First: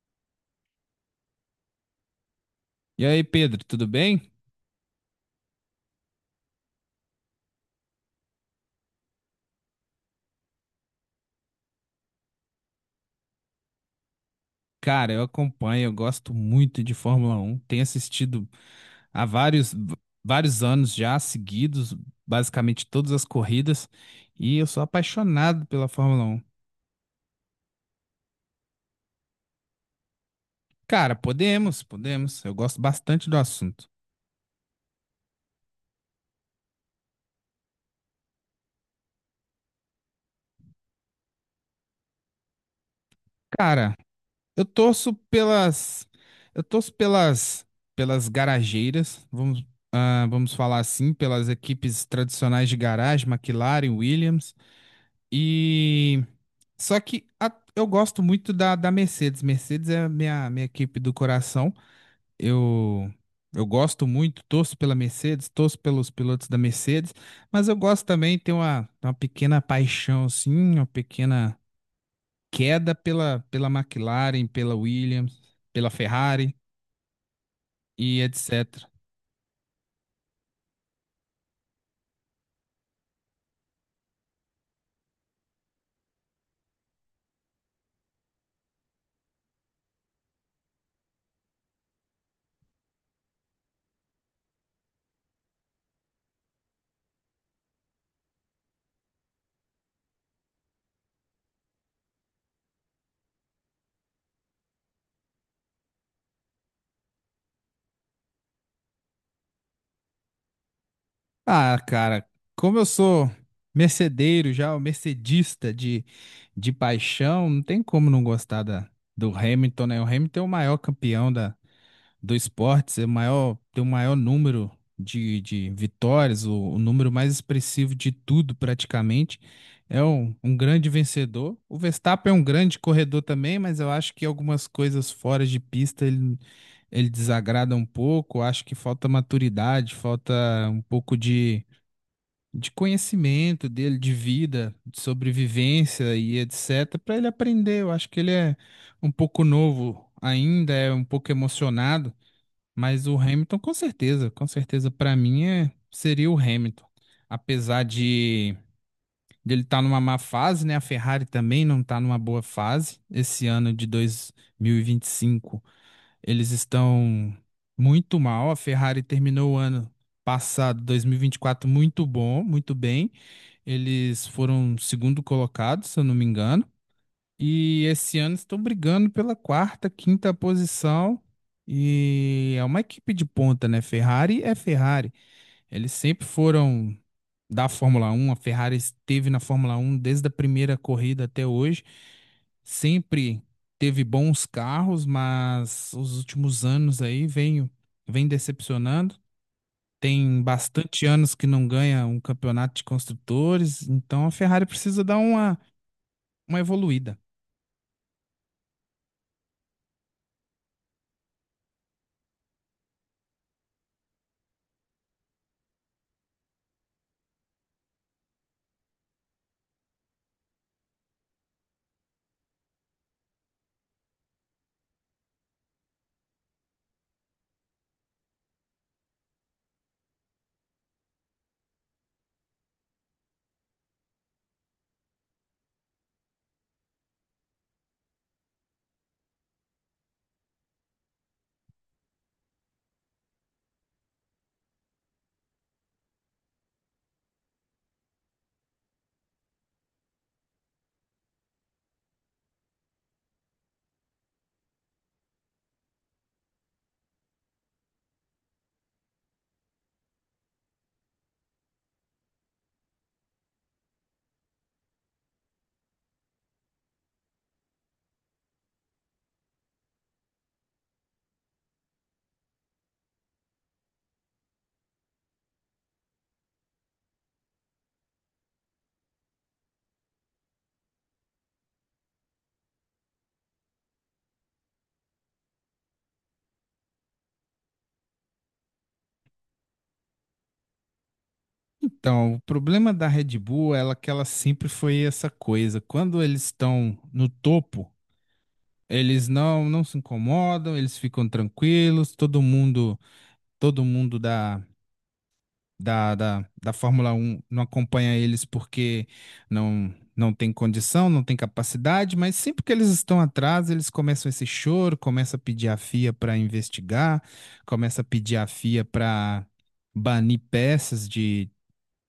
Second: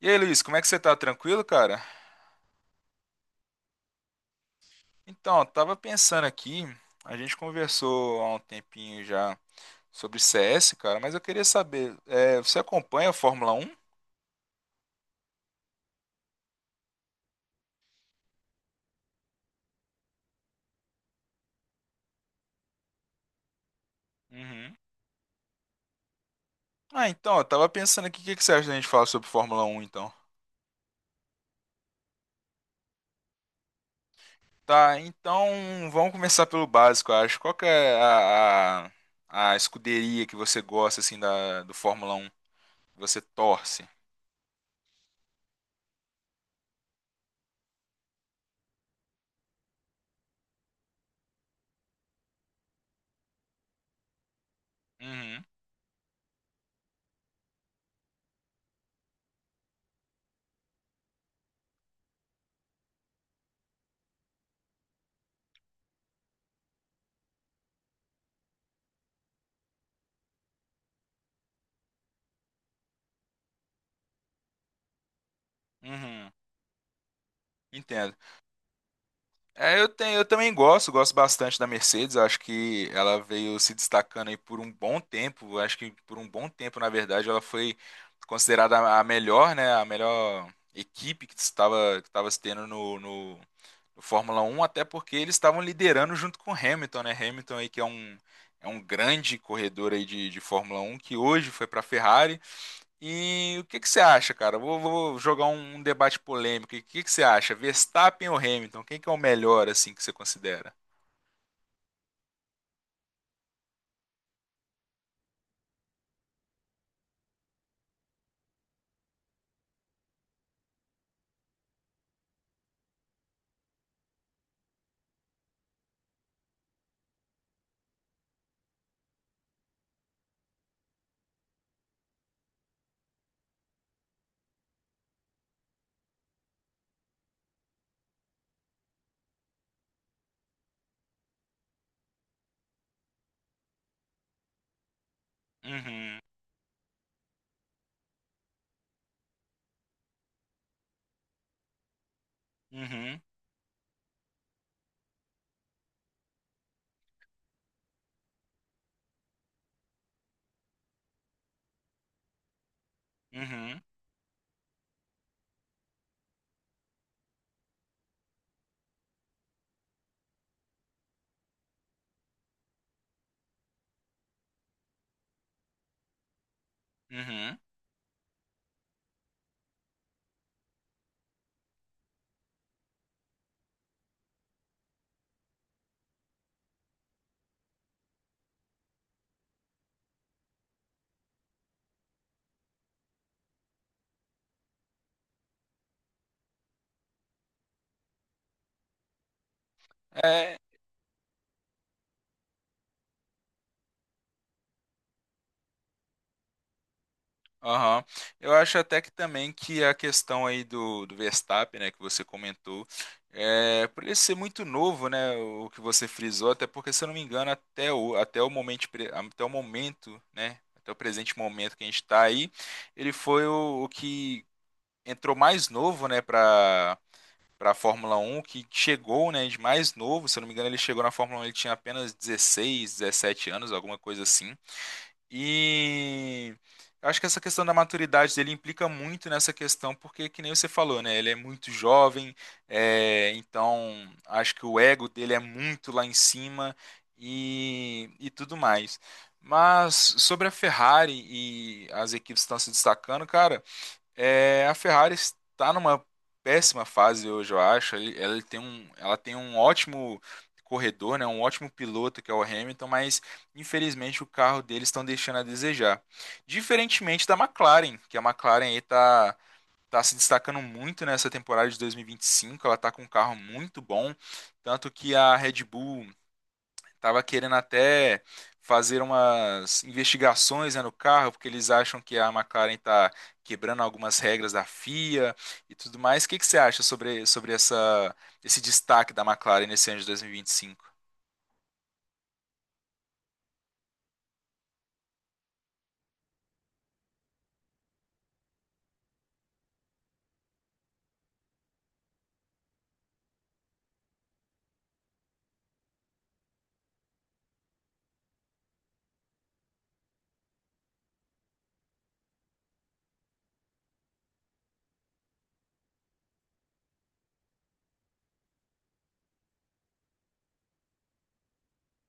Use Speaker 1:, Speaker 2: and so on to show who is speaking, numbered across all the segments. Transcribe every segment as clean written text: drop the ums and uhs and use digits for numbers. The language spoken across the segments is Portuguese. Speaker 1: E aí, Luiz, como é que você tá? Tranquilo, cara?
Speaker 2: E aí, Pedro, tudo bem?
Speaker 1: Então, eu tava pensando aqui, a gente conversou há um tempinho já sobre CS, cara, mas eu queria saber, você acompanha a Fórmula Um?
Speaker 2: Cara, eu gosto muito de Fórmula Um. Tenho assistido há vários anos já seguidos, basicamente todas as corridas, e eu
Speaker 1: Uhum.
Speaker 2: sou apaixonado pela Fórmula Um.
Speaker 1: Ah, então, eu tava pensando aqui, o que que você acha da gente falar sobre Fórmula Um, então?
Speaker 2: Cara, podemos. Eu gosto bastante do assunto.
Speaker 1: Tá, então vamos começar pelo básico, eu acho. Qual que é a escuderia que você gosta, assim, da, do Fórmula Um que você torce?
Speaker 2: Cara, eu torço pelas, eu torço pelas, pelas garageiras, vamos falar assim, pelas equipes tradicionais de garagem, McLaren, Williams.
Speaker 1: Uhum,
Speaker 2: E eu gosto muito da Mercedes. Mercedes é a minha equipe do coração. Eu, eu gosto muito, torço pela Mercedes, torço pelos pilotos da Mercedes, mas eu gosto também, tenho uma pequena paixão, assim, uma pequena queda pela McLaren, pela Williams, pela
Speaker 1: uhum,
Speaker 2: Ferrari
Speaker 1: entendo.
Speaker 2: e etc.
Speaker 1: É, eu também gosto bastante da Mercedes. Acho que ela veio se destacando aí por um bom tempo. Acho que por um bom tempo, na verdade, ela foi considerada a melhor, né? A melhor equipe que estava se tendo no Fórmula Um até porque eles estavam liderando junto com Hamilton, né? Hamilton aí que é um grande corredor aí de Fórmula Um que hoje foi para a Ferrari. E o que que você acha, cara? Vou jogar um debate polêmico. E o que que você acha? Verstappen ou Hamilton? Quem que é o melhor, assim, que você considera?
Speaker 2: Ah, cara, como eu sou mercedeiro já, o mercedista de paixão, não tem como não gostar do Hamilton, né? O Hamilton é o maior campeão do esporte, é o maior, tem o maior número de vitórias, o número mais expressivo de tudo, praticamente. É um grande vencedor. O Verstappen é um grande corredor também, mas eu acho que algumas coisas fora de pista ele desagrada um pouco. Acho que falta maturidade, falta um pouco de conhecimento dele, de vida, de sobrevivência
Speaker 1: Uhum,
Speaker 2: e etc, para ele aprender. Eu acho que ele é um pouco novo ainda, é um pouco emocionado, mas o
Speaker 1: uhum,
Speaker 2: Hamilton com certeza para mim seria o Hamilton. Apesar de dele estar numa má fase, né? A Ferrari também não está numa boa fase. Esse ano
Speaker 1: uhum,
Speaker 2: de 2025, eles estão muito mal. A Ferrari terminou o ano passado, 2024, muito bom, muito bem eles foram segundo colocado, se eu não me engano.
Speaker 1: uhum.
Speaker 2: E esse ano estão brigando pela quarta, quinta posição. E é uma equipe de ponta, né? Ferrari é Ferrari. Eles sempre foram da Fórmula Um. A Ferrari esteve na Fórmula Um desde a primeira corrida até hoje. Sempre teve bons carros, mas os últimos anos aí vem decepcionando. Tem
Speaker 1: É,
Speaker 2: bastante anos que não ganha um campeonato de construtores, então a Ferrari precisa dar uma evoluída.
Speaker 1: aham. Eu acho até que também que a questão aí do Verstappen, né, que você comentou, por ele ser muito novo, né, o que você frisou, até porque, se eu não me engano, até o momento, né, até o presente momento que a gente está aí, ele foi o que entrou mais novo, né, para a Fórmula Um, que chegou, né, de mais novo, se eu não me engano, ele chegou na Fórmula Um, ele tinha apenas 16, 17 anos, alguma coisa assim. E eu acho que essa questão da maturidade dele implica muito nessa questão, porque, que nem você falou, né, ele é muito jovem, então acho que o ego dele é muito lá em cima e tudo mais. Mas sobre a Ferrari e as equipes que estão se destacando, cara, a Ferrari está numa péssima fase hoje, eu acho. Ela tem um ótimo corredor, né? Um ótimo piloto que é o Hamilton, mas infelizmente o carro deles estão deixando a desejar. Diferentemente da McLaren, que a McLaren aí tá se destacando muito nessa temporada de 2025. Ela tá com um carro muito bom, tanto que a Red Bull tava querendo até fazer umas investigações, né, no carro, porque eles acham que a McLaren está quebrando algumas regras da FIA e tudo mais. O que que você acha sobre essa, esse destaque da McLaren nesse ano de 2025?
Speaker 2: Então, o problema da Red Bull é que ela sempre foi essa coisa. Quando eles estão no topo, eles não se incomodam, eles ficam tranquilos, todo mundo dá da Fórmula Um não acompanha eles porque não tem condição, não tem capacidade, mas sempre que eles estão atrás, eles começam esse choro, começa a pedir a FIA para investigar, começa a pedir a FIA para banir peças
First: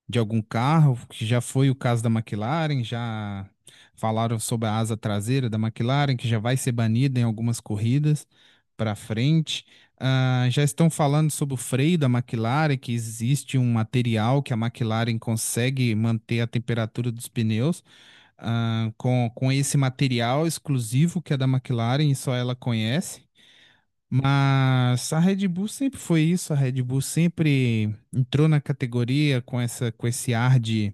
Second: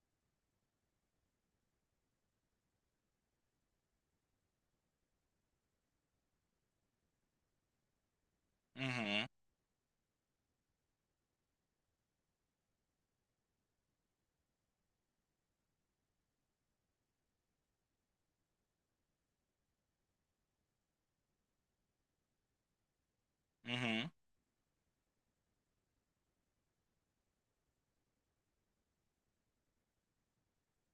Speaker 2: de algum carro, que já foi o caso da McLaren, já falaram sobre a asa traseira da McLaren, que já vai ser banida em algumas corridas para
Speaker 1: Uhum,
Speaker 2: frente. Ah, já estão falando sobre o freio da McLaren, que existe um material que a McLaren consegue manter a temperatura dos pneus, ah, com esse material exclusivo que é da McLaren e só ela conhece.
Speaker 1: uhum,
Speaker 2: Mas a Red Bull sempre foi isso, a Red Bull sempre entrou na categoria com com esse ar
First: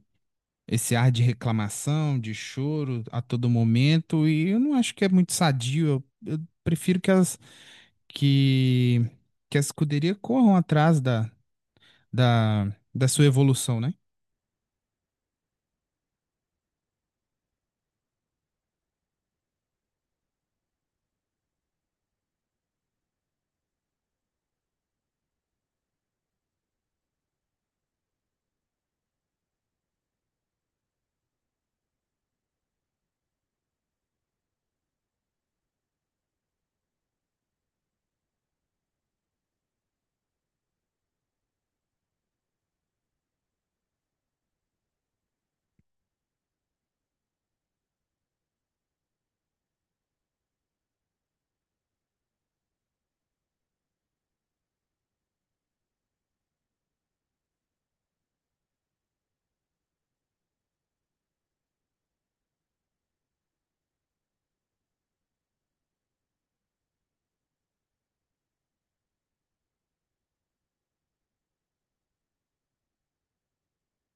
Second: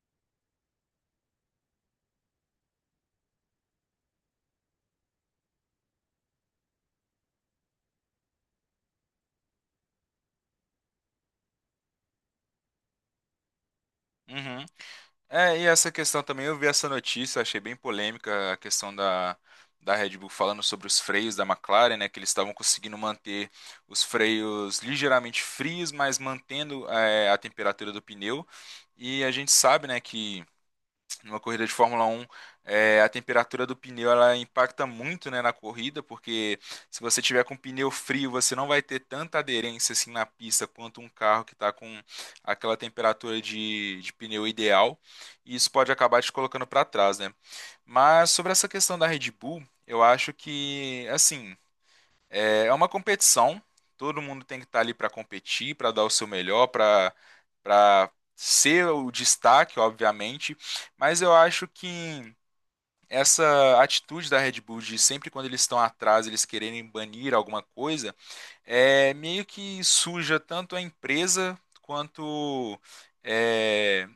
Speaker 2: esse ar de reclamação, de choro a todo momento, e eu não acho que é muito sadio. Eu prefiro que que, que a escuderia corram atrás da, da sua evolução, né?
Speaker 1: uhum. É, e essa questão também, eu vi essa notícia, achei bem polêmica a questão da Red Bull falando sobre os freios da McLaren, né, que eles estavam conseguindo manter os freios ligeiramente frios, mas mantendo a temperatura do pneu. E a gente sabe, né, que numa corrida de Fórmula Um a temperatura do pneu ela impacta muito, né, na corrida, porque se você tiver com pneu frio, você não vai ter tanta aderência assim na pista quanto um carro que está com aquela temperatura de pneu ideal, e isso pode acabar te colocando para trás, né? Mas sobre essa questão da Red Bull, eu acho que, assim, é uma competição, todo mundo tem que estar ali para competir, para dar o seu melhor, para ser o destaque, obviamente, mas eu acho que essa atitude da Red Bull de sempre quando eles estão atrás, eles quererem banir alguma coisa, é meio que suja tanto a empresa quanto é,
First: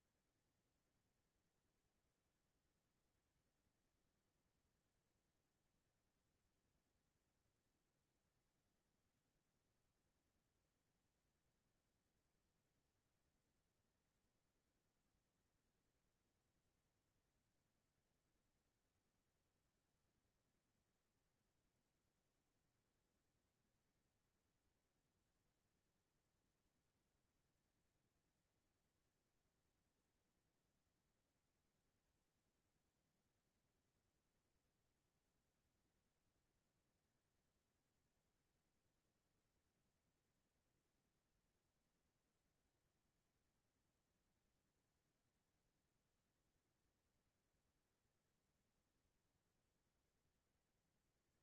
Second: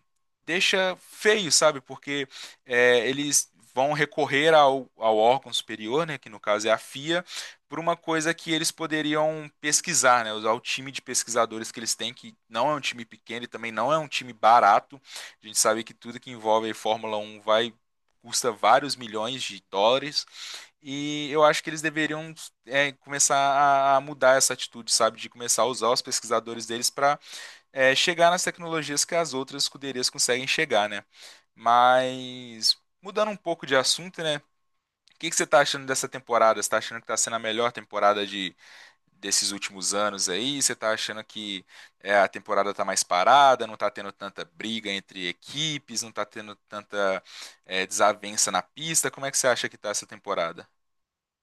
Speaker 1: deixa feio, sabe? Porque eles vão recorrer ao órgão superior, né, que no caso é a FIA, por uma coisa que eles poderiam pesquisar, né, usar o time de pesquisadores que eles têm, que não é um time pequeno e também não é um time barato. A gente sabe que tudo que envolve a Fórmula Um vai custa vários milhões de dólares e eu acho que eles deveriam começar a mudar essa atitude, sabe, de começar a usar os pesquisadores deles para chegar nas tecnologias que as outras escuderias conseguem chegar, né? Mas mudando um pouco de assunto, né? O que que você tá achando dessa temporada? Você tá achando que tá sendo a melhor temporada de desses últimos anos aí? Você tá achando que a temporada tá mais parada, não tá tendo tanta briga entre equipes, não tá tendo tanta desavença na pista? Como é que você acha que tá essa temporada?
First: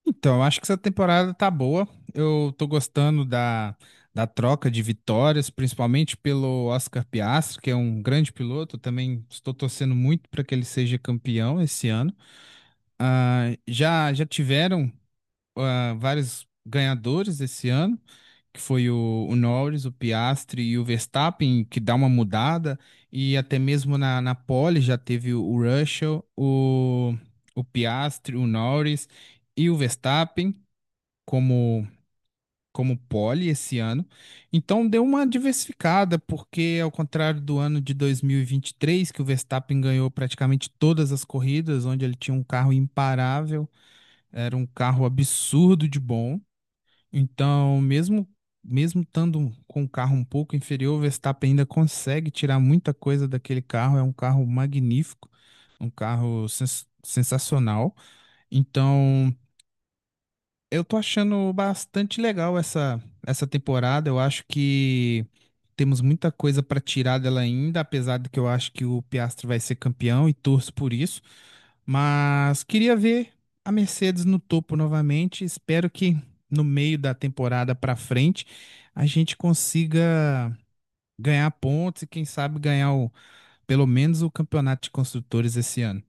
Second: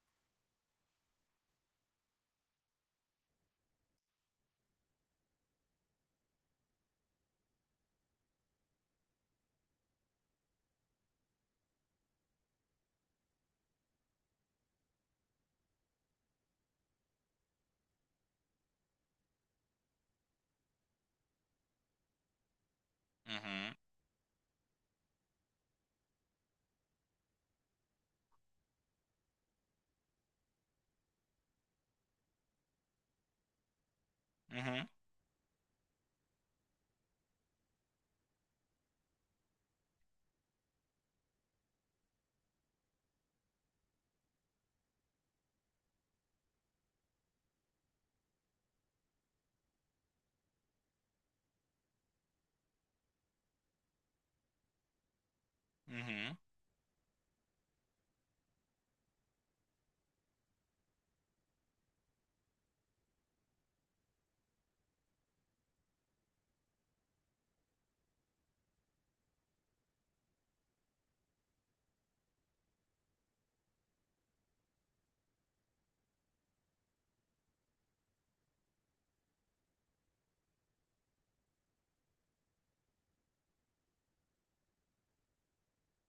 Speaker 2: Então, eu acho que essa temporada tá boa. Eu tô gostando da troca de vitórias, principalmente pelo Oscar Piastri, que é um grande piloto. Eu também estou torcendo muito para que ele seja campeão esse ano. Ah, já tiveram, ah, vários ganhadores esse ano, que foi o Norris, o Piastri e o Verstappen, que dá uma mudada. E até
Speaker 1: Uhum,
Speaker 2: mesmo na pole já teve o Russell, o Piastri, o Norris e o Verstappen como pole esse ano. Então
Speaker 1: uhum,
Speaker 2: deu uma diversificada, porque ao contrário do ano de dois mil e vinte e três que o Verstappen ganhou praticamente todas as corridas, onde ele tinha um carro imparável, era um carro absurdo de bom. Então, mesmo estando com um carro um pouco inferior, o Verstappen ainda consegue tirar muita coisa daquele carro, é um carro magnífico, um
Speaker 1: uhum.
Speaker 2: carro sensacional. Então, eu tô achando bastante legal essa temporada. Eu acho que temos muita coisa para tirar dela ainda, apesar de que eu acho que o Piastri vai ser campeão e torço por isso. Mas queria ver a Mercedes no topo novamente. Espero que no meio da temporada para frente a gente consiga ganhar pontos e quem sabe ganhar pelo menos o campeonato de construtores esse ano.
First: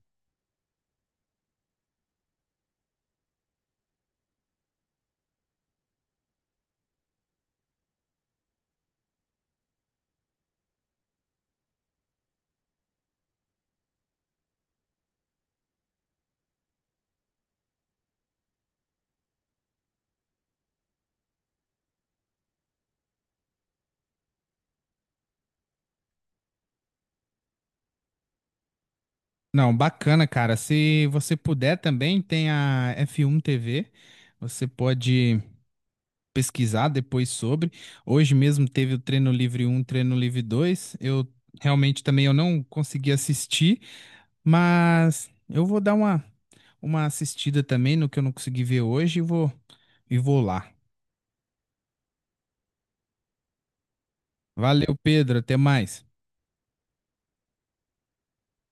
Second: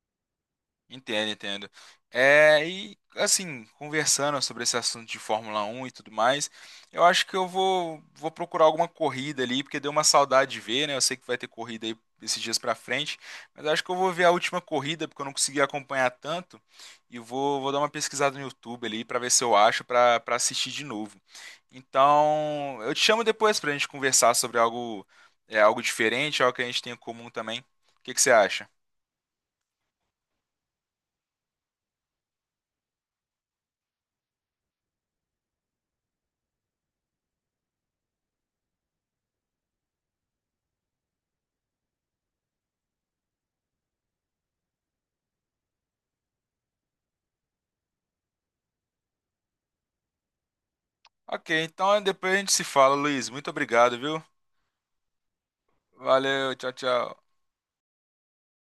Speaker 1: Entendo, entendo. É, e assim, conversando sobre esse assunto de Fórmula 1 e tudo mais, eu acho que eu vou procurar alguma corrida ali, porque deu uma saudade de ver, né? Eu sei que vai ter corrida aí esses dias pra frente, mas eu acho que eu vou ver a última corrida, porque eu não consegui acompanhar tanto, e vou dar uma pesquisada no YouTube ali pra ver se eu acho pra para assistir de novo. Então, eu te chamo depois pra gente conversar sobre algo, algo diferente, algo que a gente tem em comum também. O que que você acha?
Speaker 2: Não, bacana, cara. Se você puder também, tem a F1 TV. Você pode pesquisar depois sobre. Hoje mesmo teve o treino livre um, treino livre 2. Eu realmente também eu não consegui assistir, mas eu vou dar uma assistida também no que eu não consegui ver hoje e vou lá.
Speaker 1: Ok, então depois a gente se fala, Luiz. Muito obrigado, viu?
Speaker 2: Valeu, Pedro. Até mais.
Speaker 1: Valeu, tchau, tchau.